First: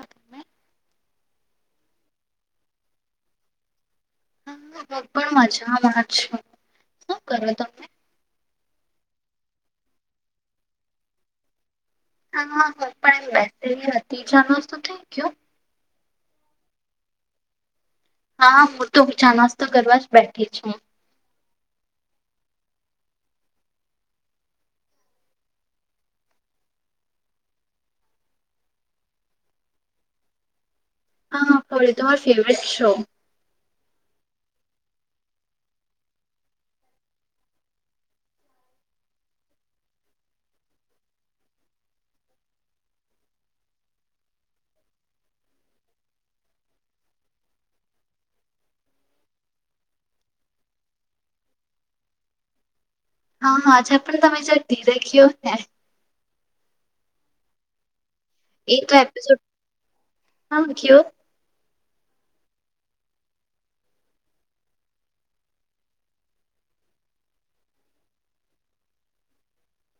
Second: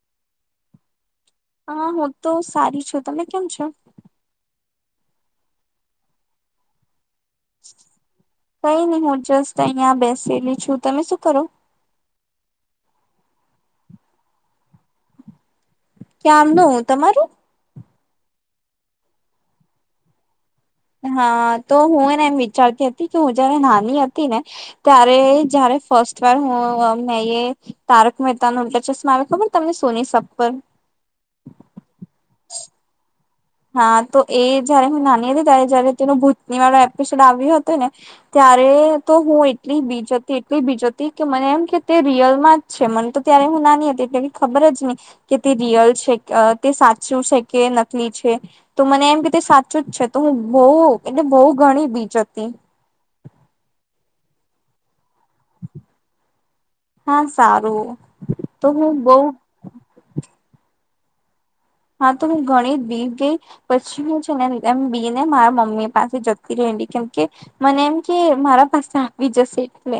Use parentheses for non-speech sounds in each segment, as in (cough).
હું હા હું તો સારી છું, તમે કેમ છો? હ હું પણ મજામાં છું. શું કરો તમે? કઈ નહી હું જસ્ટ અહિયાં બેસેલી છું, તમે શું કરો? હા હ પણ એમ બેસેલા હતી, ચા નાસ્તો થઈ ગયો? ક્યારનું તમારું? હા હું તો ચા નાસ્તો તો કરવાર જ બેઠી છું. હા તો હું એને એમ વિચારતી હતી કે હું જયારે નાની હતી ને ત્યારે જય્યારે ફસ્ટ વાર હું મેય તારક મહેતા નો ઉલ્ટા ચશ્મા આવે ખબર તમને સોની સબ પર. હ ફર ફેવરેટ શો. હા તો એ જયારે હું નાની હતી ત્યારે જયારે તેનો ભૂતની વાળો એપિસોડ આવ્યો હતો ને, ત્યારે તો હું એટલી બીજ હતી એટલી બીજ હતી કે મને એમ કે તે રિયલમાં જ છે મને તો ત્યારે હું નાની હતી એટલે ખબર જ નહી કે તે રિયલ છે તે સાચું છે કે નકલી છે. તો મને એમ કે સાચું જ છે તો હું બહ એટલે બહુ ઘણી બી જતી. હા હાજ પણ તમે (unintelligible) થયો ને. હા સારું. એ તો હું બહુ એપિસોડ હ કયો. હા તો હું ઘણી જ બી ગઈ પછી હું છેને એમ બી ને મારા મમ્મી પાસે જતી રેડી કેમકે મને એમ કે મારા પાસે આવી જશે એટલે.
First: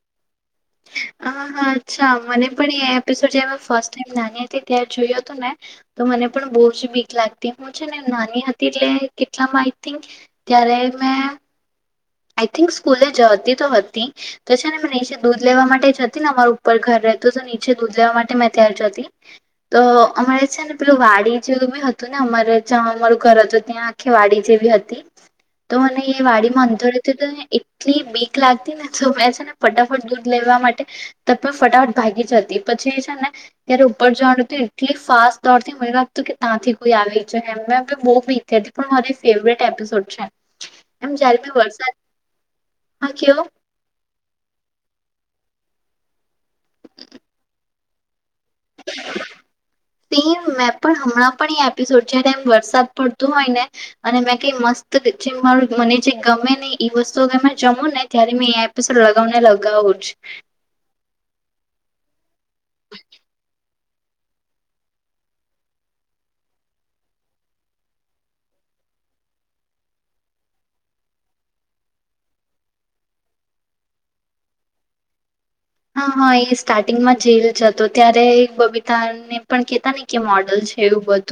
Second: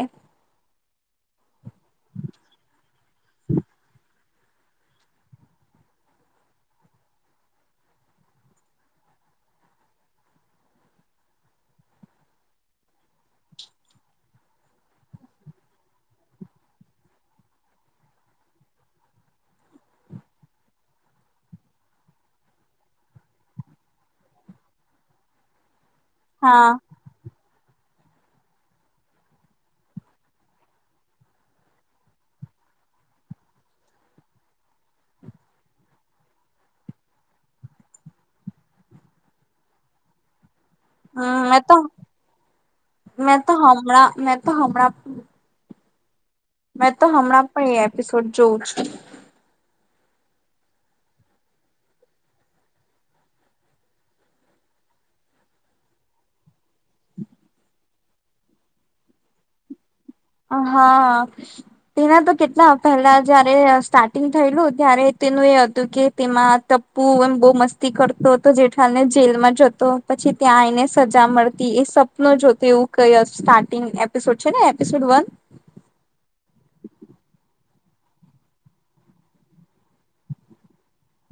હા હા અચ્છા મને પણ એ એપિસોડ જ્યારે મેં ફર્સ્ટ ટાઈમ નાની હતી તં જોયું હતું, ને તો મને પણ બહુ જ બીક લાગતી હું છે ને નાની હતી એટલે કેટલામાં આઈ થેન્ક ત્યારે મે આઈ થિંક સ્કૂલે જતી તો હતી તો છે ને મેં નીચે દૂધ લેવા માટે જતી ને અમાર ઉપર ઘર રહેતું તો નીચે દૂધ લેવા માટે મેં ત્યાાર જતી તો અમારે છે ને પેલું વાડી જેવું બી હતું ને અમારે જ્યાં અમારું ઘર હતું ત્યાં આખી વાડી જેવી હતી. તો મને એ વાડી મા હા અંધ એટલી બીક લાગતી ને તો મેં છે ને ફટાફટ દૂધ લેવા માટે તપ ફટાફટ ભાગી જતી, પછી એ છે ને ત્યારે ઉપર જવાનું એટલી ફાસ્ટ દોડથી મને લાગતું કે ત્યાંથી કોઈ આવી જ બહ બીક થ હતી પણ મારી ફેવરેટ એપિસોડ છે. એમ જયારે હમ ભી મેં તો વરસાદ. હા મેં કેવો તો હમણા મે તો હમણા. મેં તો હમણા પણ એ એપિસોડ. જોઉં છું. સ મેં પણ હમણાં પણ એ એપિસોડ જયારે એમ વરસાદ પડતો હોય ને અને મે કઈ મસ્ત જે મારું મને જે ગમે ને એ વસ્તુ જમું ને ત્યારે મેં એ એપિસોડ લગાવને લગાવું હા તેના તો કે ના પેલા જયારે સ્ટાર્ટિંગ થયેલું ત્યારે તેનું એ હતું કે તેમાં ટપ્પુ એમ બહુ મસ્તી કરતો હતો જેઠલાલ ને જેલમાં જતો પછી ત્યાં આવીને સજા મળતી એ સપનું જોતો એવું કઈ સ્ટાર્ટિંગ એપિસોડ છે ને એપિસોડ વન. હા હા એ સ્ટાર્ટિંગમાં જેલ જ હતો ત્યારે બબીતાને પણ કેહેતા ને કે મોડલ છે એવું બધું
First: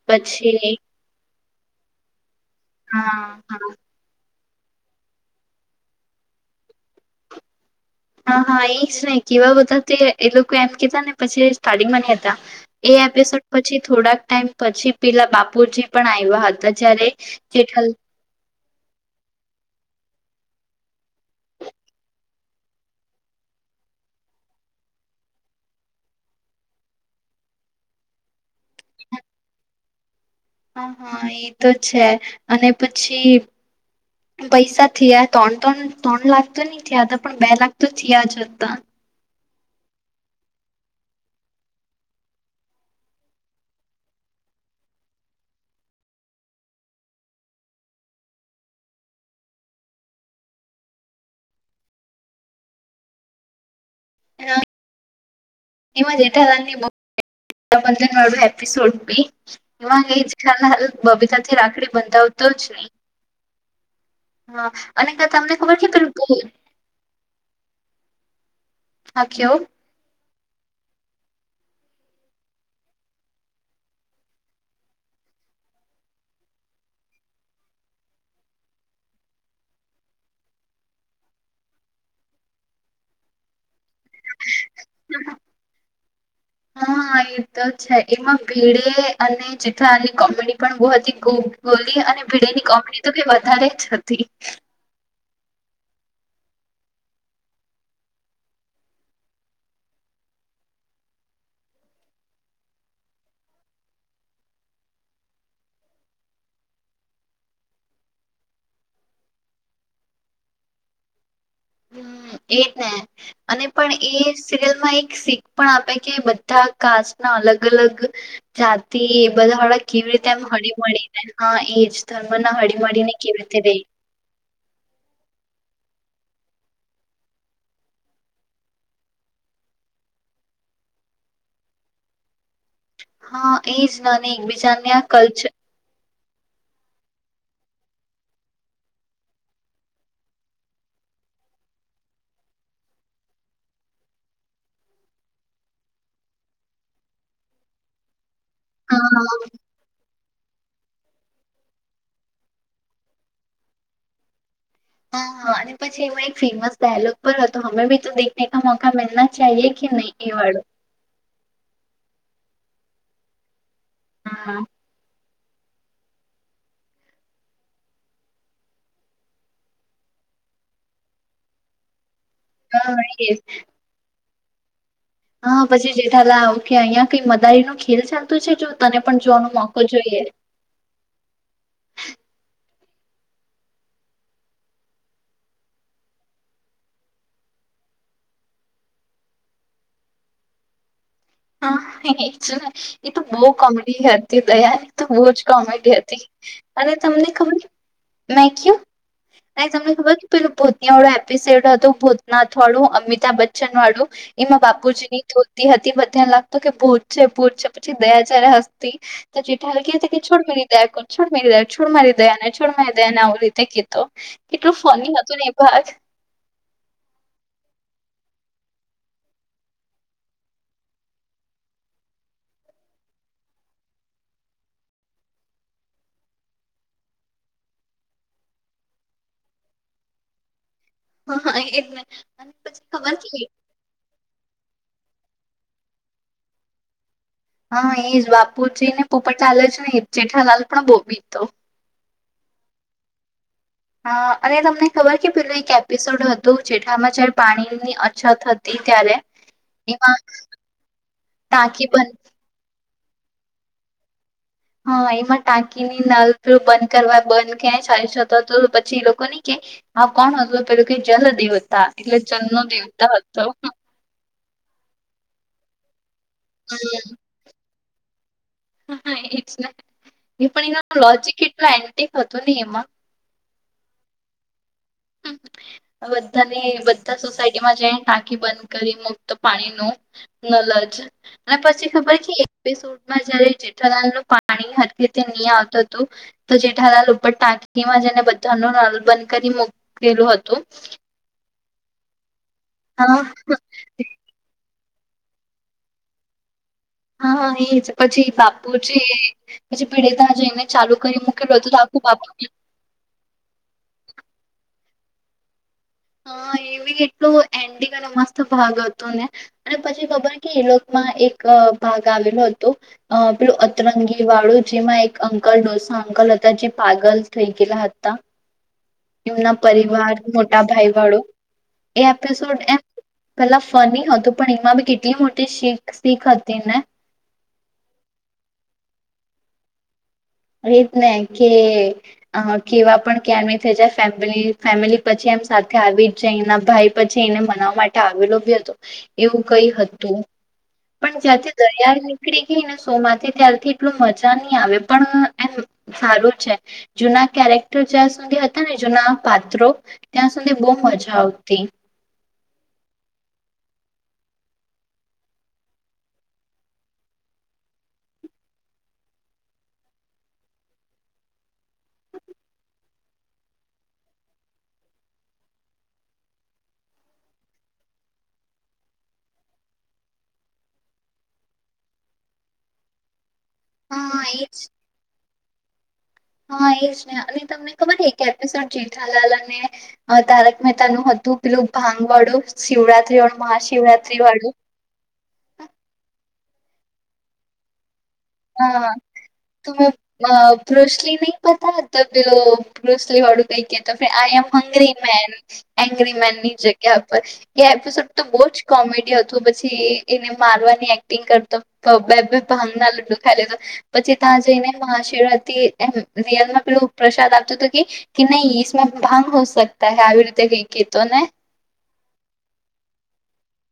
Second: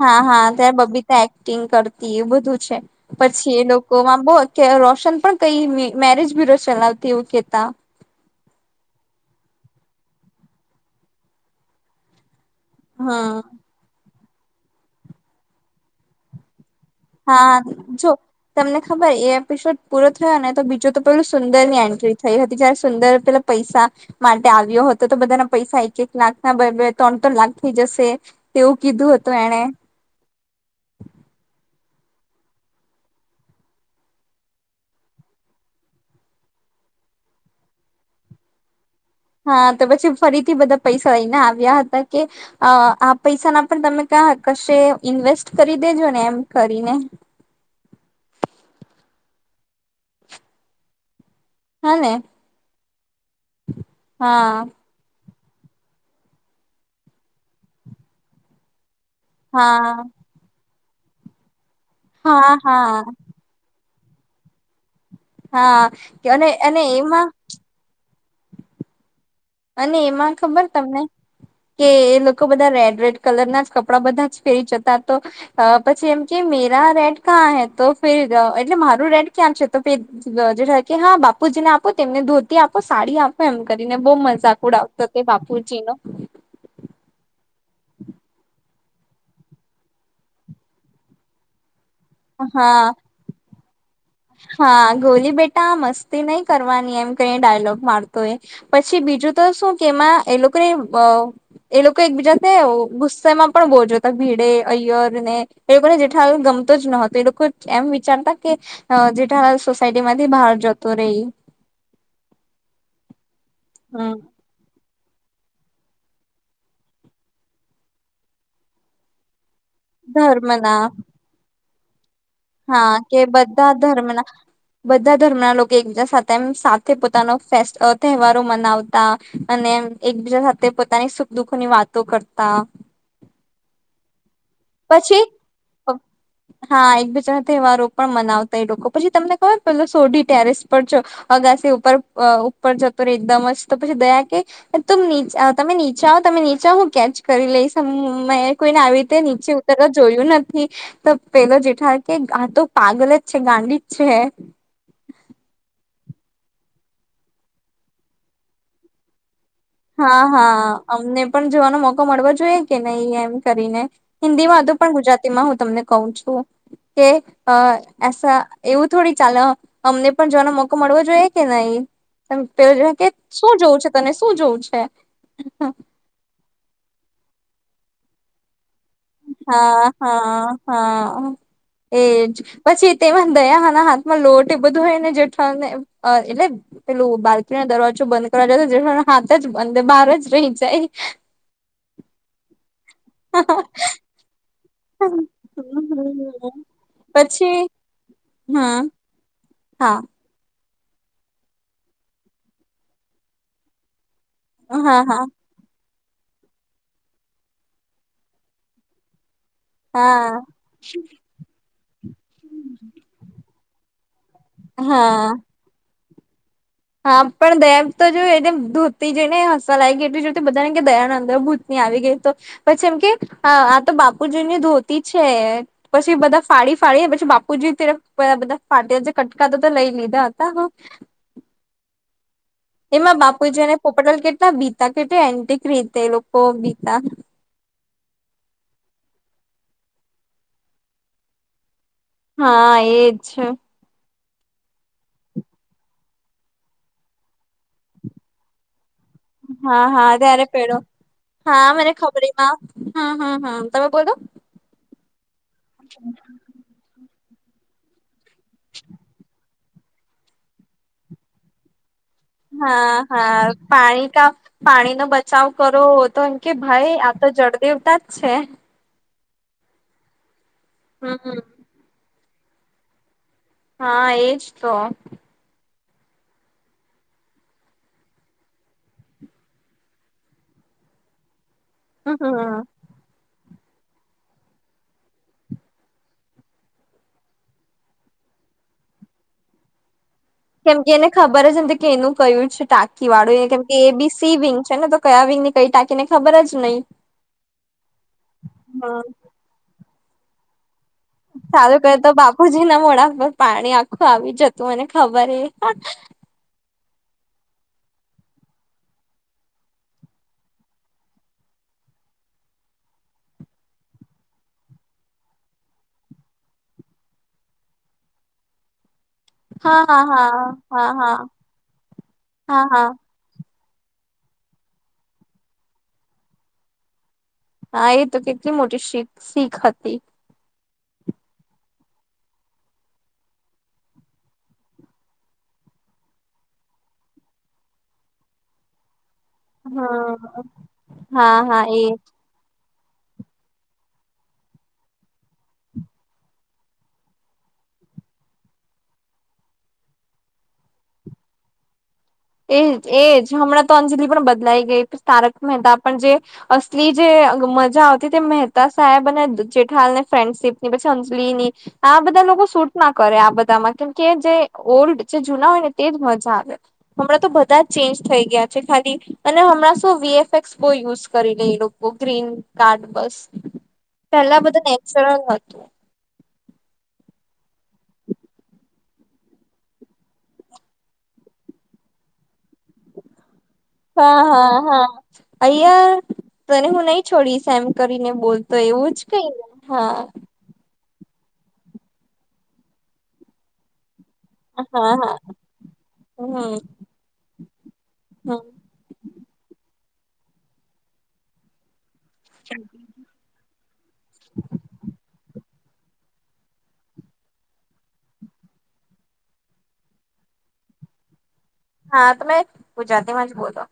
હા હા પછી ત્યારે બબીતા એક્ટિંગ કરતી એ બધું છે હા પછી હા એ લોકોમાં બહ કે રોશન પણ કઈ મેરેજ બી રોશન આવતી એવું કેતા હા હા એ જ ને કેવા બધા તે એ લોકો એમ કેતા ને પછી સ્ટાર્ટિંગમાં નઈ હતા એ હમ એપિસોડ પછી થોડાક ટમ પછી પેલા બાપુજી પણ આવ્યા હતા. જયારે હા જેઠલ જો તમને ખબર એ એપિસોડ પૂર અને તો બીજું તો પેલું સુંદર ની એન્ટ્રી થઈ હતી જયારે સુંદર પેલા પૈસા માટે આવ્યો હતો તો બધાના પૈસા એક એક લાખ નાબ ત્રણ ત્રણ લાખ થઇ જશે તેવું કીધું હતું એણે હા હા એ તો છે અને પછી પૈસા થયા ત્રણ ત્રણ ત્રણ લાખ તો નઈ થયા હતા પણ બે લાખ તો થયા જ હતા. હા તો પછી ફરીથી બધા પૈસા લઈને આવ્યા હતા કે આ પૈસાના પણ તમે ક કશે ઇન્વેસ્ટ કરી દેજો ને એમ કરીને હાને. હા. એમાં જેઠાલાલ ની (unintelligible) (inaudible) એપિસોડ હા (unintelligible) બબીતા થી રાખડી બંધાવતો હા જ નહી હા. હા. અને તમને ખબર હા છે પેલું કે અને અને એમાં હા કેવો અને એમાં ખબર તમને કે એ લોકો બધા રેડ રેડ કલર ના જ કપડા બધા જ ફેરી જતા તો પછી એમ કે મેરા રેડ ક્યાં હે તો ફેરી એટલે મારું રેડ ક્યાં છે તો હા બાપુજીને આપો તેમને ધોતી આપો સાડી આપો એમ કરીને સાકુડા આવતા તે બાપુજી ન તોછા એમાં ભીડે અને જેઠાલાલની કોમેડી પણ બોહ હતી ખુબ ગોલી અને ભીડે ની હા કોમેડી તો ભી વધારે જ હતી હા ગોલી બેટ ટા મસ્તી નહી કરવાની એમ ક ડાયલોગ મારતો એ પછી બીજું તો શું કે એમાં એ લોકોને એ લોકો એકબીજા ગુસ્સેમાં પણ બોજોતા ભીડે અઐયર ને એ લોકોને જેઠા ગમતો જ નતો એ લોકો એમ વિચારતા કે હ જેટા હ સોસાયટીમાંથી બહાર જત ર એ હમ એજ ને અને પણ એ સિરિયલ માં એક શીખ પણ આપે કે બધા કાસ્ટ ના અલગ અલગ જાતિ એ બધાળ કેવી રીતે એમ ધર્મ હડી ના મળીને હા એ હા કે બધા ધર્મના બધા ધર્મના લોકો એકજા સાથે તેમ સાથે પોતાનો તહેવારો મનાવતા અને એકબીજા સાથે પોતાની સુખ દુઃખની વાતો કરતા હા એજ ન એકબીજાને આ પછી કલ્ચર હા એકબીજાના તહેવારો પણ મનાવતા એ લોકો પછી તમને ખબર પે સોઢી ટેરેસ પર જો અગાસી ઉપર ઉપર જતો રે એકદમ જ તો પછી દયા કે ત તમે નીચા આવ તમે નીચા હું કેચ કરી લઈશ મે કોઈને આવી હા રીતે નહી હા શવતર જોયું નથી તો પેલો જેઠા કે આ તો પાગલ જ છે ગાંડી જ છે હા. અને પછી એમાં એક ફેમસ ડાયલોગ પર હતો અમે ભી તો દેખને ક મોકા મિલના ચાહીએ કે નહીં હા એ વાળો હા અમને પણ જોવાનો મોકો મળવો જોઈએ કે નહી એમ કરીને હિન્દીમાં હતુ હા પણ ગુજરાતી માં હું તમને કઉ છું કે એવું થોડી ચલે અમને પણ જોવાનો મોકો મળવો જોઈએ કે નહી ત પેલો જો કે એજ શું જોવું છે તને શું જોઉ (inaudible) હા પછી જેઠાલા આવું કેહ અહિયાં કઈ મ મદારી નો ખેલ ચાલતું છે જો તને પણ જોવાનો મોકો હા જોઈએ હા હા એજ પછી તેમાં દયા હના હાથમાં લોટ એ બધું હોય ને જેઠા ને એટલે પેલું બાલ્કીનો દરવાજો બંધ કરવા જાય તો જેઠા હાથ જ બ બહાર જ રહી જાય હા એ તો બહુ કોમેડી હતી દયા એ તો બહુ જ કોમેડી હતી અને તમને પછી ખબર મે કુ હા તમને હા ખબર પેલું એ વાળું એપિસોડ હતું ભૂતનાથ વાળું અમિતાભ બચ્ચન વાળું એમાં હા બાપુજી ની હા ધ્યોતી હતી ત્યાં લાગતો કે ભહર છે ભૂર છે પછી દયા જારે હસ્તી તો જેઠ હલ ક કે છોડ હા મેરી દે છોડરી દે છોડ મારી દયા ને છોડ મારી દે ને આવું રીતે ક તો કેટલું ફની હા હતું ને એ ભાગ હા પણ દયા તો જો એ ધોતી જઈ ને હસવા લાગ ગઈ એટલી જો બધાને દયા અંદભૂતની આવી ગઈ તો પછી એમ કે આ તો બાપુજી ની ધોતી છે પછી બધા ફાડી ફાડી પછી બાપુજી બધા ફાટ જે કટકાતા તો લઈ લીધા હતા હા એ એમાં બાપુજી જેને પોપટલ કેટલા બી કેટલુ એન્ટિક રીતે એ લોકો બીતા હા એજ બાપુ જીને પોપટ લાલ જ નય જેઠાલાલ પણ બો બીતો હા એજ છે. અ અને તમને ખબર કે પેલું એક એપિસોડ હતું જેઠલામાં જારે પાણી ની અછત હતી. ત્યારે હા, એમાં હા ત્યારે પેડો હા ટાંકી મને બંધ ખબરમાં હ-હ, હ તમે બોલો હા એમા ટાંકી ની નલ પીળ બંધ કરવા બંધ ક્યાં ચા શ તો પછી એ લોકો ની કે હા કોણ હતું પેલું કે જલ દેવતા એટલે જલનો દેવતા હા-હા. હતો. પાણી કા પાણી નો બચાવ કરો. તો કે ભાઈ હમ આ જડ દેવતા જ છે. હા, હા એજ ને એ પણ એના લોજિક હમ એટલા એન્ટી થતો ની એમા હા એજ તો બધાની બધા સોસાયટીમાં જઈ ટાંકી બંધ કરી મુક્ત પાણી ન નલજ અને પછી ખબર હમ કે એક બે શૂટમાં જ્યારે જે ઠાલાલ નું પાણી હ રીતે નહી આવતું હતું તો જેઠાલાલ ઉપર ટાંકીમાં જેને બધા ન નલ બંધ કરીક મુ કેમ કે એને ખબર નથી એનું કહ્યું. છે ટાંકી હા વાળું એ કેમ કે એ બી સી વિંગ છે ને તો કયા આવી ને કઈ ટાકીને ખબર જ નહી. હા એજ પછી બાપુ છે હા પછી પીડિત જય ને સારું કર તો બાપુજી ના મોડા પર પાણી આખું આવી જતું અને ખબરે હ એવી એટલ એન્ડિંગ અને મસ્ત ભાગ હતો ને અને પછી ખબર કે એલોકમાં એક ભાગ આવેલો હતો પેલું અતરંગી વાળું જેમાં એક અંકલ ડોસા અંકલ હતા જે પાગલ થઈ ગયેલા હતા. એમના હા હા પરિવાર હા મોટા ભાઈ હા હા વાળું એ એપિસોડ હા એમ હા કલા ફની હતું પણ એમાં બી કેટલી મોટી શીખ શીખ હતી ને હા એ તો કેટલી મોટી શીખ શીખ હતી. એ જ ને કે કેવા પણ ક્યા થઈ જાય ફેમિલી ફેમિલી પછી એમ સાથે આવી જ જાય એના ભાઈ પછી એને મનાવવા માટે આવેલો ભી હતો. એવું કઈ હમ હતું, પણ હા જ્યાંથી હા એ દરિયાળ નીકળી ગઈને શો માંથી ત્યારથી એટલું મજા નહી આવે પણ એમ સારું છે જૂના કેરેક્ટર જ્યાં સુધી હતા ને જૂના પાત્રો ત્યાં સુધી બહ મજા આવતી એ એજ હમણાં તો અંજલિ પણ બદલાઈ ગઈ તારક મહેતા પણ જે અસલી જે મજા આવતી તે મહેતા સાહેબ અને જેઠા હાલને ફ્રેન્ડશીપની પછી અંજલિ ની આ બધા લોકો શૂટ ના કરે આ બધામાં કેમકે જે ઓલ્ડ જે જૂના હોય ને તેજ મજા આવે હમણાં તો બધા જ ચેન્જ થઈ ગયા છે ખાલી અને હમણાં શ વીએફએક્સ બહ યુઝ કરી લે એ લોકો ગ્રીન કાર્ડ બસ હા પેલા એજ બધું નેચરલતું હા એજ ને અને તમને ખબર એક એપિસોડ જેઠાલાલ અને તારક મહેતા નું હતું પેલું ભાંગવાડું હા હા હા અઐયાર તને હું નઈ છોડીશ એમ કરીને બોલ તો એવું જ કઈને હા બ્રોસલી નહીિ પતા તબ બ્રોસલી હડું કઈ કે તો આઈ એમ હંગરી હા હા મેન હન્ંગરી મેન ની હમ જગ્યા પર એ એપિસોડ તો હમ બહુ જ કોમેડી હતું પછી એને મારવાની એક્ટિંગ કરતો પ બેબી હંગાલ પછી ત્યાં જઈને મહાશીિવવા થી એમ રિયલમાં પેલું પ્રસાદ આપતો હતો કે નહી માં ભાંગ હો સકતા હ આવી રીતે કઈ કેતો ને હા તોમેં પુંજા પોતે જ બોલો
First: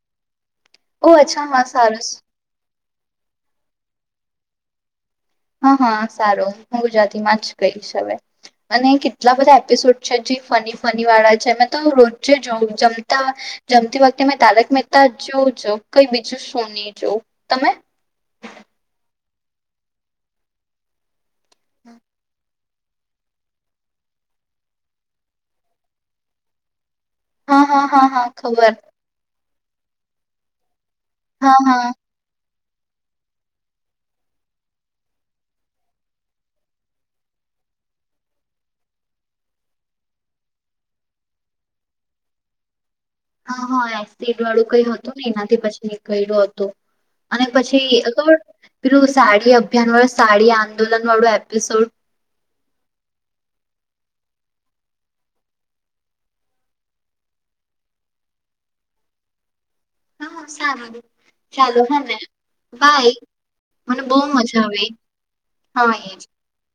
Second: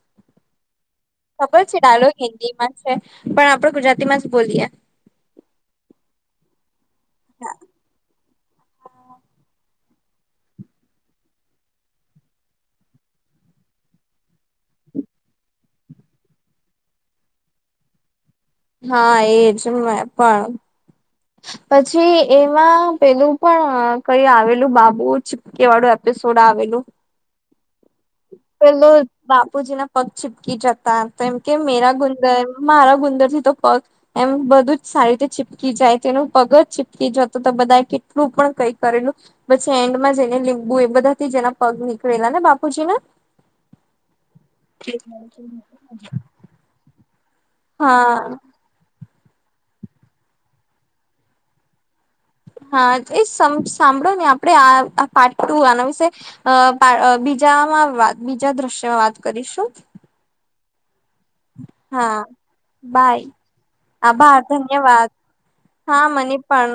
ઓ અચ્છા ખબર હા છે ડાલો સારસ હિન્દીમાં પણ આપડ ગુજરાતી માં જ બોલીયએ હા હા સારું હું ગુજરાતી માં જ કઈશ હવે અને કેટલા બધા એપિસોડ છે જે ફની ફની વાળા છે મે તો રોજે જો જમતા જમતી વખતે મેં તારક મહેતા જો જો કઈ બીજું સોની જોવ તમે હા એજ પણ પછી એમાં પેલું પણ કઈ આવેલું બાબુ ચીપકે વાળું એપિસોડ આવેલું હા હા હા હા ખબર પૂજ ના પક છીપકી ચક તો એમ કે હા હા મેરા ગુંજન મારા ગુંદર થી તો પગ એમ બધું જ સારી રીતે ચીપકી જાય તેનું પગ જ ચીપકી જત તો બધા કેટલું પણ કઈ કરેલું પછી એન્ડમાં જેને લીંબુ એ બધા થી જેના પગ નીકળેલા ને બાપ પુછીને હા હા એસીિડ વાળું કઈ હતું ને ઠીક એનાથી પછી નીકળું હતોું અને પછી હા પલું સાડી અભિયાન વ સાડી આંદોલન વાળું એપિસોડ હા એ સાંભળો ને આપણે આ પાર્ટ ટુ આના વિશે બીજામાંત બીજા દ્રશ્યમાં વાત કરીશું (inaudible) ચાલો ને હા બાય મને બહુ આભાર મજા આવી ધન્યવાદ હા મને પણ